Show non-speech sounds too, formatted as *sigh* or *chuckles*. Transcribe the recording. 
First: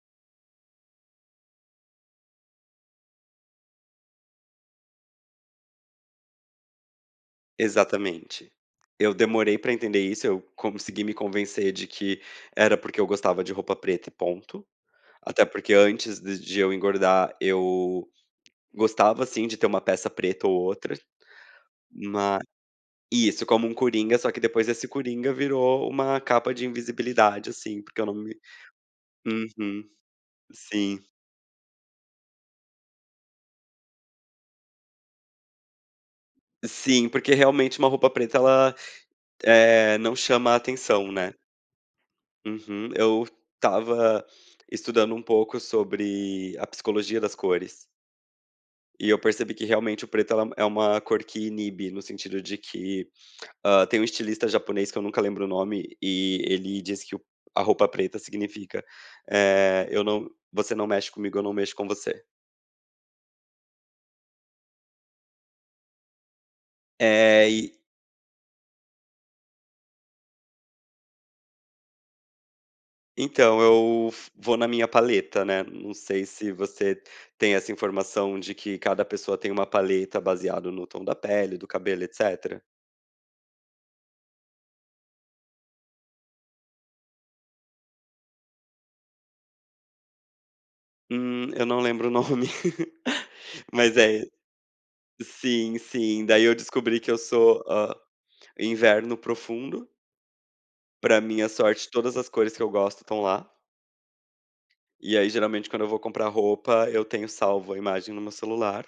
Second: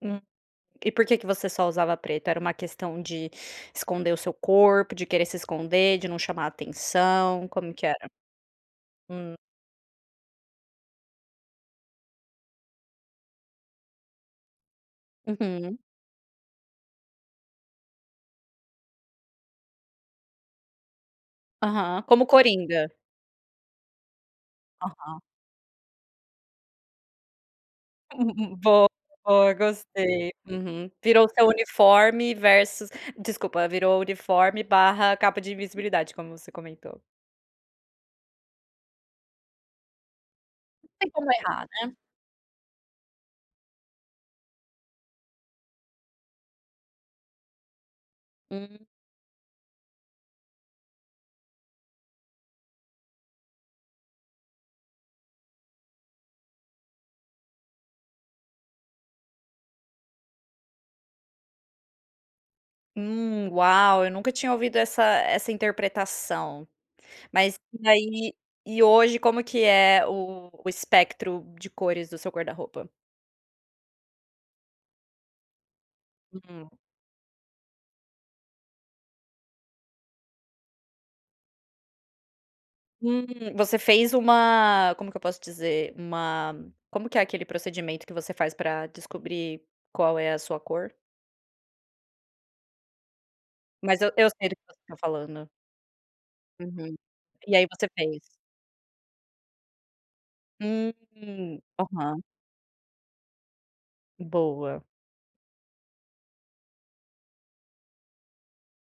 É, e por que você só usava preto? Era uma questão de esconder o seu corpo, de querer se esconder, de não chamar atenção, como que era? Exatamente. Eu Hum. demorei pra entender isso, eu consegui me convencer de que era porque eu gostava de roupa preta e ponto. Até porque Uhum. antes de de eu engordar eu gostava sim de ter uma peça preta ou outra. Aham. Como Ma coringa. Isso, como uma coringa. Só que depois esse Aham. coringa virou uma capa de invisibilidade assim, porque eu não me *chuckles* Boa, boa, Uhum. gostei. Uhum. Sim. Virou seu uniforme versus desculpa, virou uniforme barra capa de invisibilidade, como você comentou. Sim, porque realmente uma roupa preta, ela, eh, não chama Não tem atenção, como né? errar, né? Uhum. Eu estava estudando um pouco sobre a psicologia das cores. Hum. E eu percebi que realmente o preto, ela é uma é uma cor que inibe no sentido de que, hã, tem um estilista japonês que eu nunca lembro o nome e ele disse que o a roupa preta significa, eh, eu não você não mexe comigo, eu não mexo com você. Hum, uau! Eu nunca tinha ouvido essa essa interpretação. É, Mas e e aí e hoje como que é o o espectro de cores do seu guarda-roupa? Então, eu vou na minha paleta, né, não sei se mm-mm você tem essa informação, de que cada pessoa tem uma paleta baseado no tom da pele, do cabelo, etcétera. Hum, você fez uma Como que eu posso dizer? Uma como que é aquele procedimento que você faz pra descobrir qual é a sua cor? Hum, eu não lembro o nome, *chuckles* mas Mas eu é eu ele sei do que você tá falando. Sim, sim. Daí eu Uhum. descobri que eu E sou, aí, você hã, fez. inverno profundo. Pra minha Uhum. sorte todas Aham. as cores que eu gosto estão lá. Boa. E aí, geralmente quando eu vou comprar roupa, eu tenho salvo a imagem no meu celular.